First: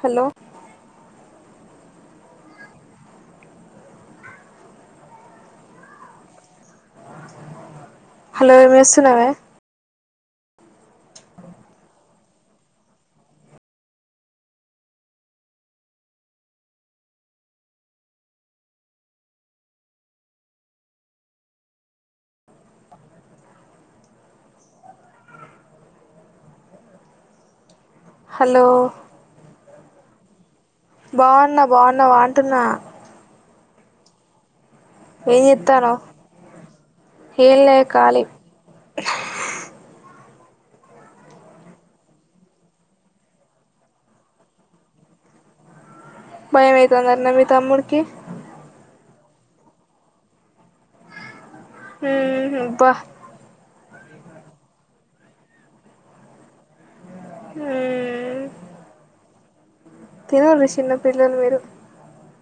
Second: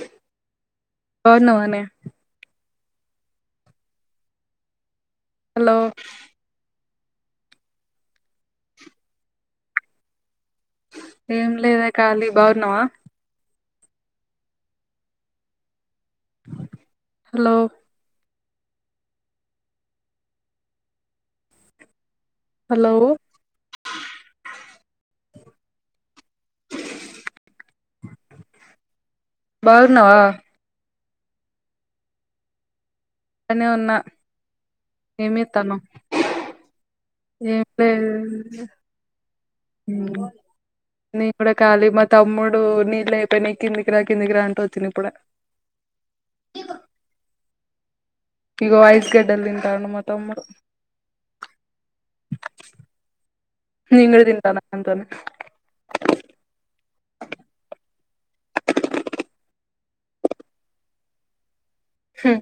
hello బాగున్నావానే hello hello ఎమ్ చేస్తున్నావే ఏం లేదే ఖాళి బాగున్నావా హలో హలో హలో బాగున్నావా బావున్నా బావున్నా బావుంటున్నా అట్లనే ఉన్నా ఏమ్ ఏం త్తను చేత్తానవ్ ఏం ఏమ్ లే ఖాళీ ఉ నేను కూడా కాలీ మా తమ్ముడు నీళ్ళు అయిపోయినాయి కిందికిరా కిందికిరా అంటే వచ్చిన ఇప్పుడే [inaudible] భయం అయితోందన్న మీ తమ్ముడికి ఇగో ఐస్ గడ్డలు తింటాండు మా తమ్ముడు హ అబ్బ నేను కూడా తింటన వాంతోని హ్మ్మ్ తినాలి చిన్న పిల్లలు మీరు హ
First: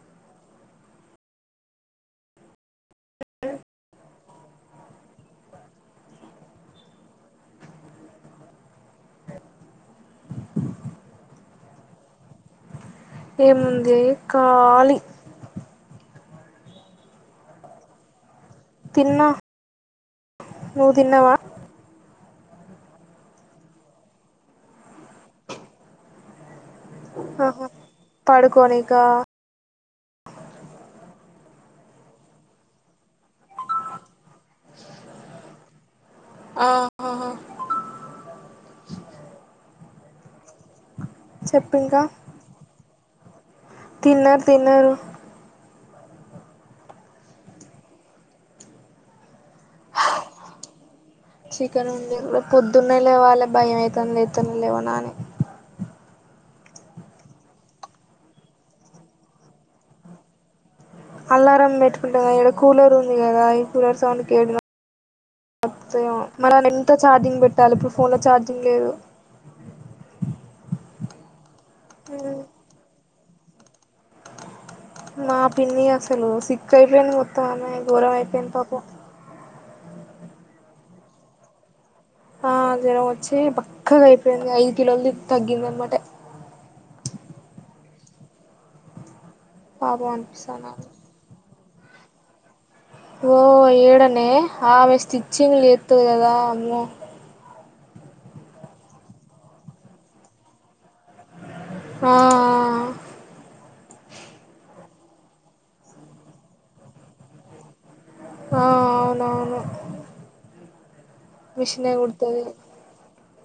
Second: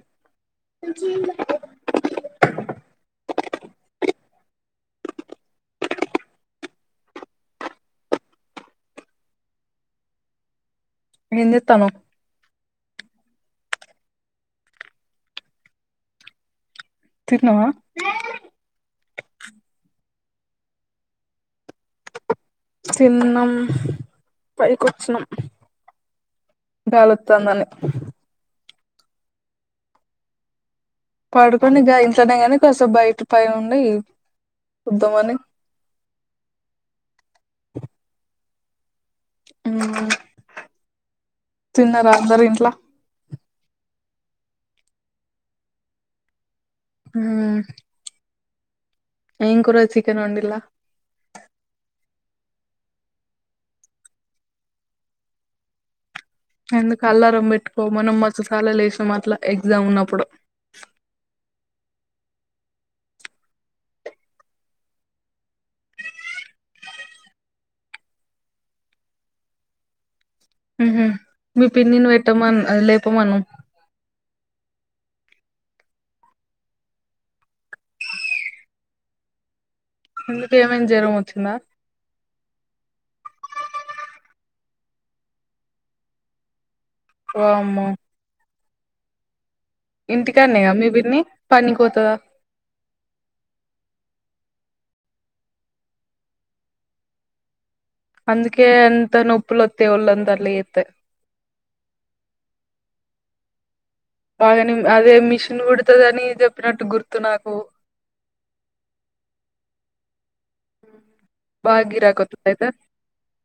ఏం చేత్తనావ్ ఏముంది ఖాలి తిన్నవా తిన్నా నువ్వు తిన్నవా తిన్నం పైకొచ్చినం ఆహా గాలోత్తందని పడుకోనికా పడుకొని గాయింట్లనే కాస్త బయట పై ఉండి వద్దామని ఆహా చెప్పింకా తిన్నారా అందరు ఇంట్లో తిన్నారు తిన్నారు ఆ ఏం కుర చికెన్ ఉండిల్లా చికెన్ ఉంది పొద్దున్న లేవాలి భయం అయితోంది లేత్తనా లేవనా అని ఎందుకు అల్లారం పెట్టుకో మనం మస్తు సాల్ అలా లేసాం అట్లా ఎగ్జామ్ ఉన్నప్పుడు అలారం పెట్టుకుంటా ఈడ కూలర్ ఉంది కదా ఈ కూలర్ సౌండ్ కేడు మత్త మనని ఎంత ఛార్జింగ్ పెట్టాలి ఇప్పుడు ఫోన్ లో ఛార్జింగ్ లేదు హ మీ పిన్నిని పెట్టాను అదే లేపమను నా పిన్ని అసలు సిక్క్ అయిపోయింది మొత్తం అన్నాయి ఘోరం అయిపోయింది పాపం ఎందుకు [unintelligible] జ్వరం వచ్చింద ఆ జ్వరం వచ్చి బక్కగ అయిపోయింది ఐదు కిలోలు తగ్గింది అనమాట వామ్మో పాపం అనిపిస్తాంది ఇంటికానేన నాకు మీపిన్ని పనికి పోతద ఓ ఏడనే ఆమె స్టిచ్చింగ్ [unintelligible] తుంది [unintelligible] అందకే ఎంత నొప్పులొతే ఒళ్ళంత [unintelligible] ఆ బాగనే అదే మిషన్ కొడతాదని అని చెప్పినట్టు గుర్తు నాకు ఆ అవునవును బాగా మిషనే గిరాకి కుడతది వత్తది అయితే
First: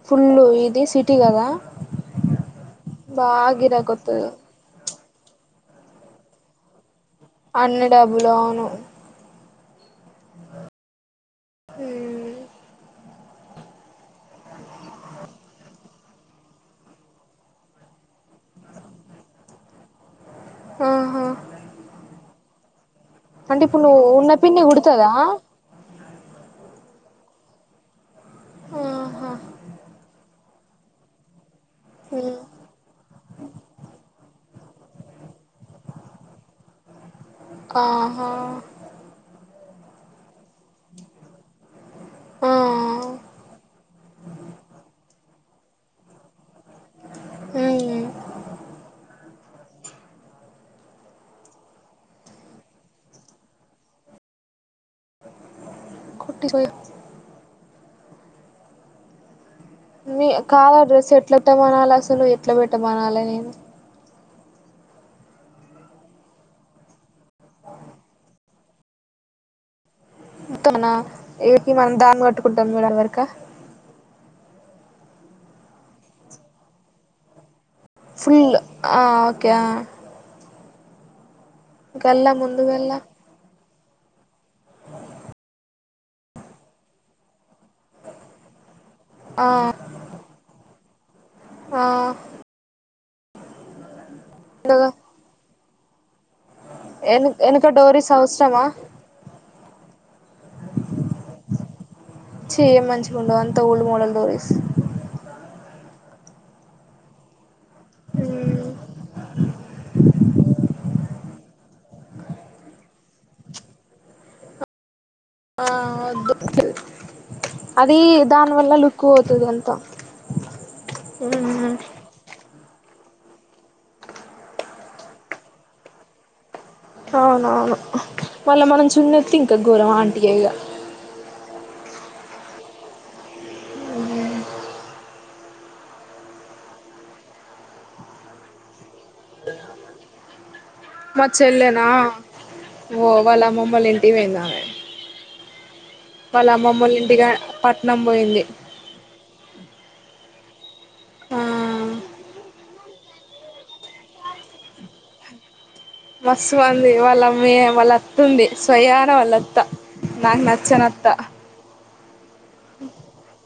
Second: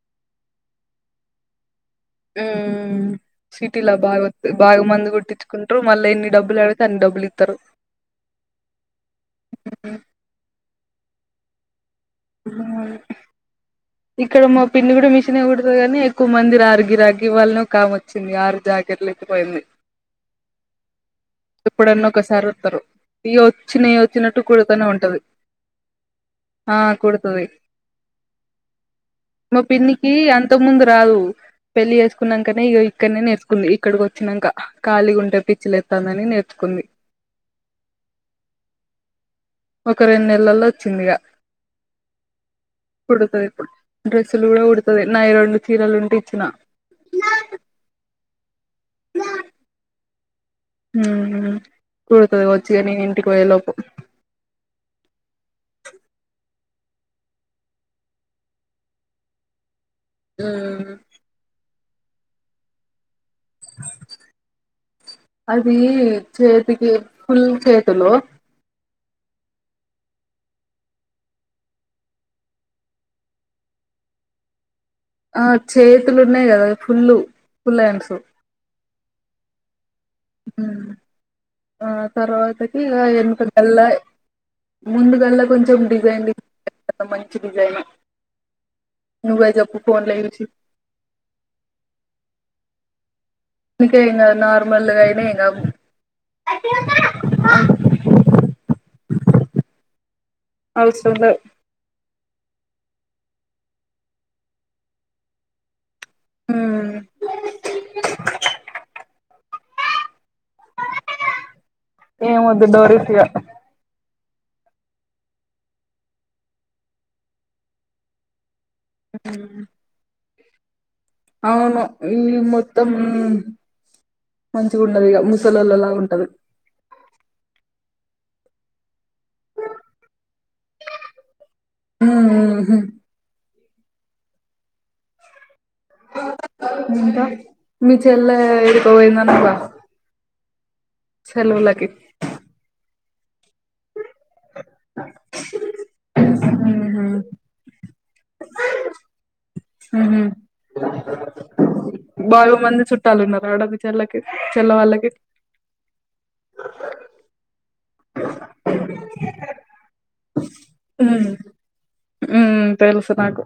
ఫుల్ ఇది సిటీ కద హు సిటీల వత్తది [unintelligible] బాగ మంది కుట్టించుంటారు మళ్ళీ ఎన్ని డబ్బులు అడితే అన్ని డబ్బులు ఇ అన్ని డబ్బులు అవును అ హు ఇ ఇక్కడ మా పిన్ని కూడ మిషనే కుడతది గాని ఎక్కువ మంది రారు గిరాకీ ఇవాళ ఒక ఆమే వచ్చింది ఆరు జా [unintelligible] పోయింది ఆహా ఎప్పుడన్న ఒకసారి వస్తరు ఇగ అంటే ఇప్పుడు వచ్చినయి నువ్వు ఉన్న వచ్చినట్టు పిన్ని కూడతనే కుడుతదా ఉంటది ఆ కొడతది ఆహా మా పిన్నికి అ అంతకు ముందు రాదు పెళ్లి చేసుకున్నకనే అక్కడనే నేర్చుకుంది ఇక్కడికి వచ్చినంక కలిగ ఉంటే పిచ్చి లేస్తాది నేర్చుకుంది ఆహా ఒక రెండు నెలల్లో వచ్చిందిగ ఆ కుడుతది ఇప్పుడు డ్రెస్సులు కూడ కుడతది నాయి రొండు చీరలు ఉంటే ఇచ్చిన అ కుడతది వచ్చిగ నేను ఇంటికి పోయే లోపు [unintelligible] [unintelligible] ఉమ్ డ్రెస్ ఎట్లా పెట్టమనాల అసలు ఎట్లా పెట్టమనాలి అది చేతికి ఫుల్ చేతులు తన [unintelligible] మనం దాన్ని కట్టుకుంటాం [unintelligible] ఆ చేతులు ఉన్నాయి కద ఫుల్ ఫుల్ [unintelligible] బిల్ ఆ ఒకే ఆ ఆ గల్లా తర్వాతకి ముందుగల్లా ఇగ [unintelligible] ముందు గల్ల కొంచెం డిజైన్లు [unintelligible] మంచి డిజైన్ ఆ నువ్వే చెప్పు [unintelligible] ఫోన్ [unintelligible] ఆ అందుకే ఇంగ ముందుగా నార్మల్గ అయిన ఇగ [unintelligible] ఎనక [unintelligible] అవసరమ [unintelligible] [unintelligible] మంచిగా ఉండవు అంత ఓల్డ్ మోడల్ [unintelligible] ఆ ఏమోద్దు డోరిస్ ఇగ ఆ వద్దు అది దానివల్ల లుక్ పోతుంది అంత ఉ అవును ఈ మొత్తం మంచిగుండదిగ ముసలోళ్ళలా ఉంటది అవునవును మళ్ళ మనం చున్నత్తి ఇంకా ఘోరం ఆంటియయిగా ఊ ఊ హు మీ చెల్లె ఏడికో పోయిందన్నవ్ గా మా చెల్లెనా సెలవులకి ఓ వాళ్ళమ్మమొల్ల ఇంటికి పోయిందామే వాళ్ళ అమ్మమ్మోళ్ళ ఉహు ఇంటిగా పట్నం పోయింది ఉహు ఆ బాగ మంది చుట్టాలున్నారా ఆడ మి చెల్లకి చెల్ల వాళ్ళకి మస్తుమంది వాళ్ళమ్మి వాళ్ళ అత్త ఉంది స్వయానా వాళ్ళత్త నాకు నచ్చనత్త ఉ తెలుసు నాకు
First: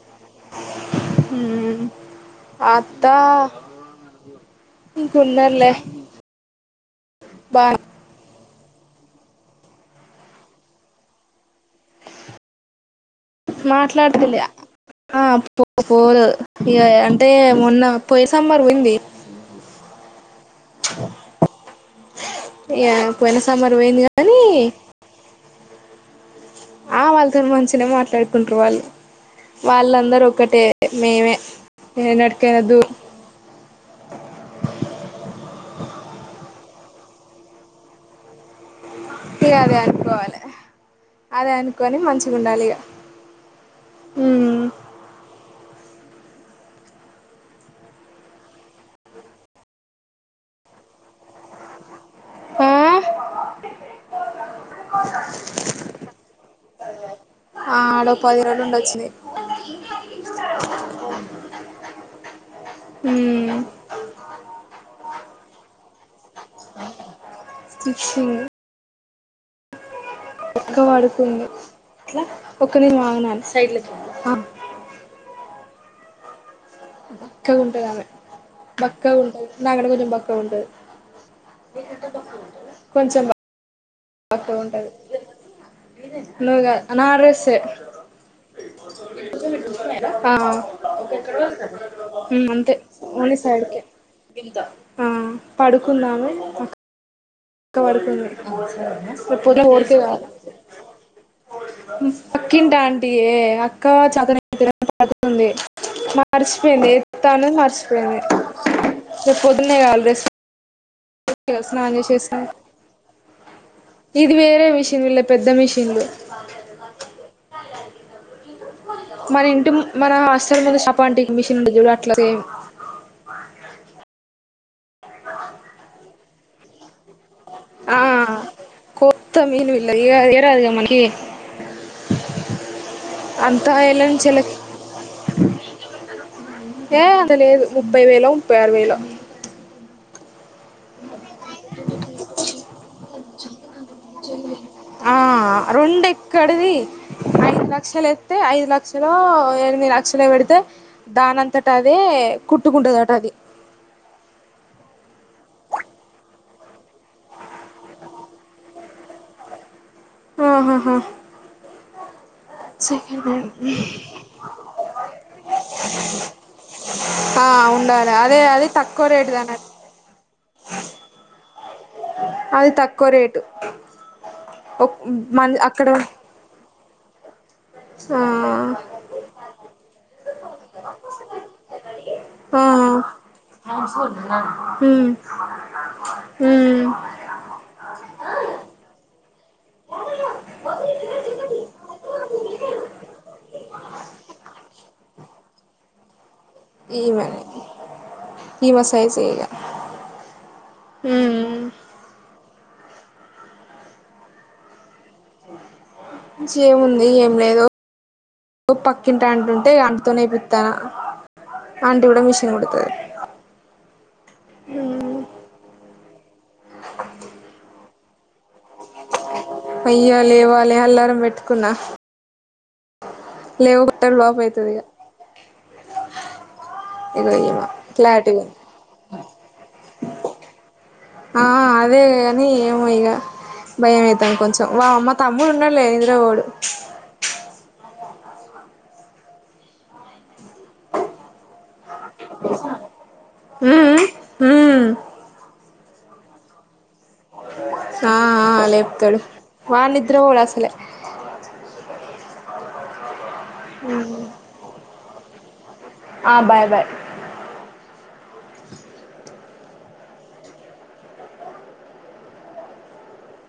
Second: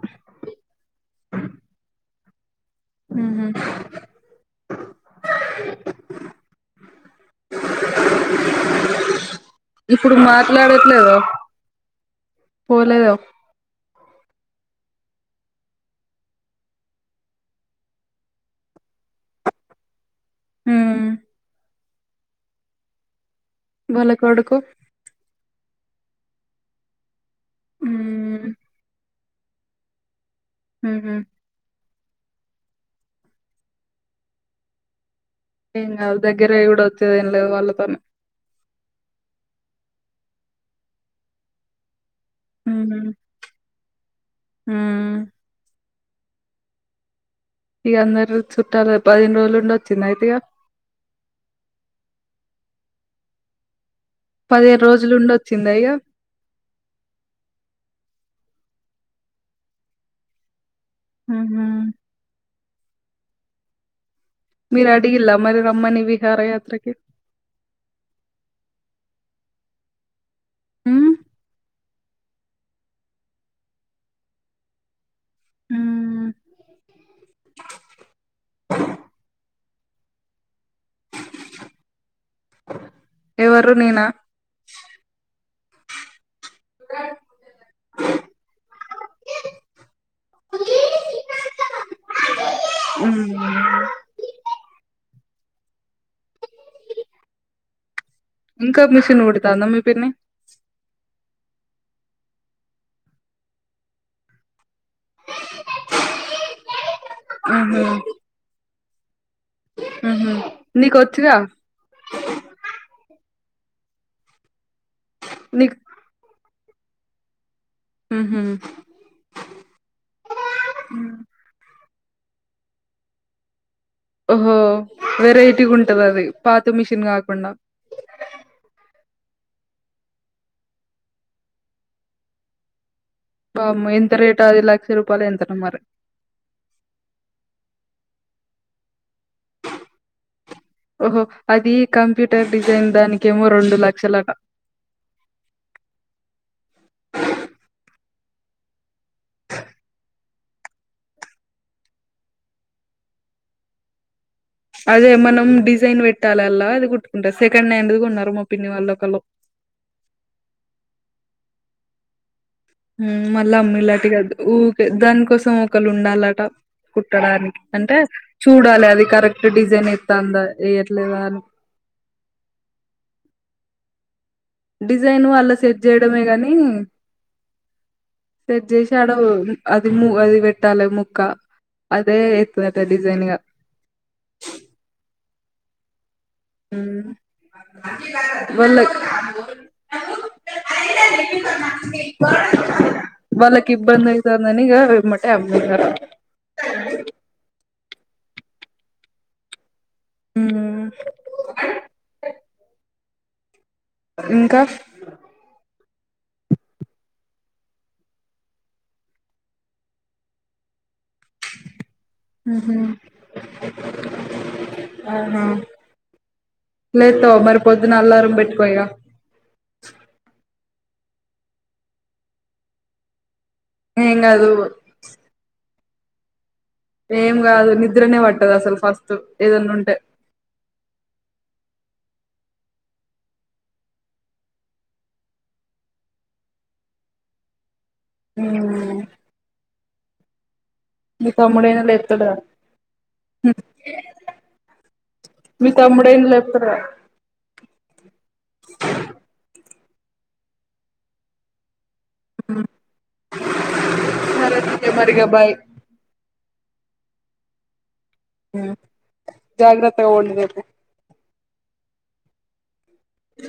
ఊ అత్త ఇంక ఉన్నర్లే బా ఇప్పుడు మాట్లాడట్లేదా పోలేదా మాట్లాడితిలే ఆ పో పోరు ఇ అంటే మొన్న పోయి సమ్మర్ పోయింది ఉమ్ ఇగ పోయిన సమ్మర్ పోయింది వాళ్ళ కానీ కొడుకు ఆ వాళ్ళతోని మంచినే ఉమ్ మాట్లాడుకుంటరు వాళ్ళు వాళ్ళందరూ ఒకటే ఉహు మేమే ఏనాటికైనా దూ ఏం కాదు దగ్గరేయి కూడా వచ్చేదేం లేదు వాళ్ళతోనే ఇగ అదే అనుకోవాలి అదె అనుకొని మంచిగా ఉండాలి ఇగ ఉమ్ ఇగ అందరు చుట్టాలు పదిహేను రోజులుండి వచ్చిందా అయితే ఇగ ఆ పదిహేను రోజులుండి వచ్చిందా ఇగ ఆ లో పది రోజులుండొచ్చింది ఉహు ఊ మీరు అడిగిల్ల మరి రమ్మని విహార యాత్రకి చ్చ ఒక్క ఉమ్ వడుకుంది ఊ బక్కగుంటదామే బక్కగుంటది నా కంటే కొంచెం బక్కగుంటది కొంచెం బ ఎవరు నేనా బక్కగుంటది ను గా నా డ్రస్సే అ ఉ అంతే మ్మ్ ఓన్లీ సైడ్కే ఆ పడుకుందామే వక్క పడుకుంది ఇంకా మిషన్ రెప్ పొద్దున్న కుడతాందా మీ ఫోర్ కే పిన్ని పక్కంట ఆంటియ అక్క చదని ది మర్చిపోయింది ఎ తను మ్మ్ మర్చిపోయింది రేపు పోదునే కావాలి రేప్ మ్మ్ నీకు వచ్చుగా వేసు స్నాగ చేస ఇది వేరే మిషన్ల పెద్ద నీకు మిషన్లు [unintelligible] ఉహు మన ఇంటి ముం మన హాస్టల్ ము షాప్ ఆంటీ మిషన్ ఉ చూడు అట్లాగే ఓహో వెరైటీగా ఉంటది అది పాత మిషన్ కాకుండా ఆ కొత్త మీను ఇలది ఏరాదు కమ్ మనకి అంతా వామ్మో ఎళ్ళ ఎంత నుంచి ఎళ్ళ రేట్ అది లక్ష రూపాయలు ఎంత మరి ఏ అంతా లేదు ముప్పై వేల ముప్పై ఆరు వేల ఓహో అది కంప్యూటర్ డిజైన్ దానికిమో రెండు లక్ష ఆ రెండు ఎక్కడిది ఐదు లక్షలు ఎస్తతే ఐదు లక్షలు ఎనిమిది లక్షలో పెడితే దానంతట అదే కుట్టుకుంటుదట అది అదే మనం డిజైన్ పెట్టాలిలా అది కుట్టుంటారు సెకండ్ హ్యాండ్ కొన్నారు మా పిన్ని వాళ్ళు ఒక్కలు ఆహాహా సెకండ్ మళ్ళీ హ్యాండ్ అమ్మీ ఇలాంటిగా ఊకే దానికోసం ఒకళు ఉండాలట ఆ కుట్టడానికి అంటే ఉండాలి అదే చూడాలి అది తక్కువ రేటుది కరెక్ట్ అన్నట్టు డిజైన్ ఎస్తందా వేయట్లేదా అని అది తక్కువ రేటు ఒక్ డిజైన్ వాళ్ళ మన సెట్ అక్కడ చేయడమే గాని స్డ్ ఆ చేేసి ఆడ అది ము అది వెట్టాల ముక్కా అదే ఎతుదటా డిజైన్గా ఉ వాలో వాళ్లకి ఇబ్బంది అయితాదీ అన్ని ఇగా మ ఆమేసారు ఈమె ఈమె సైజ్ ఇగా ఉ ఉ ఇంకా ఏముంది ఏం లేదు పక్కింటి అంటుంటే అంటుతోనేై ఏపీతన ఆంటి కూడా మిషన్ ఉహు, కూడతాది అవుహ లేత మరి పొద్దున అల్లారం పెట్టుకోయగా అయ్యో లేవ్వాలి అల్లారం పెట్టుకున్నా లేవు కొట్ట ఏం బలాప్ కాదు అయితది ఇగా ఏం కాదు నిద్రనే పట్టదు అసలు ఫస్ట్ ఏదన్నా ఉంటే ఆ అదే గాని ఏమో ఇగా భయం అవుతాం కొంచెం వా అమ్మ తమ్ముడు ఉన్నాడు లే ఇంద్ర వాడు ఉమ్ మీ తమ్ముడైన లేపుతాడు గా నిద్రపోడు మీ తమ్ముడైన లేపుతాడు గా ఆ ఆ లేేప్తడు వాడు నిద్ర పోడు అసలే ఉమ్ ఉ సరే సరే మరి ఇగ బాయ్ ఆ బాయ్ బాయ్ ఉ జాగ్రత్తగా పోండి మరి ఇ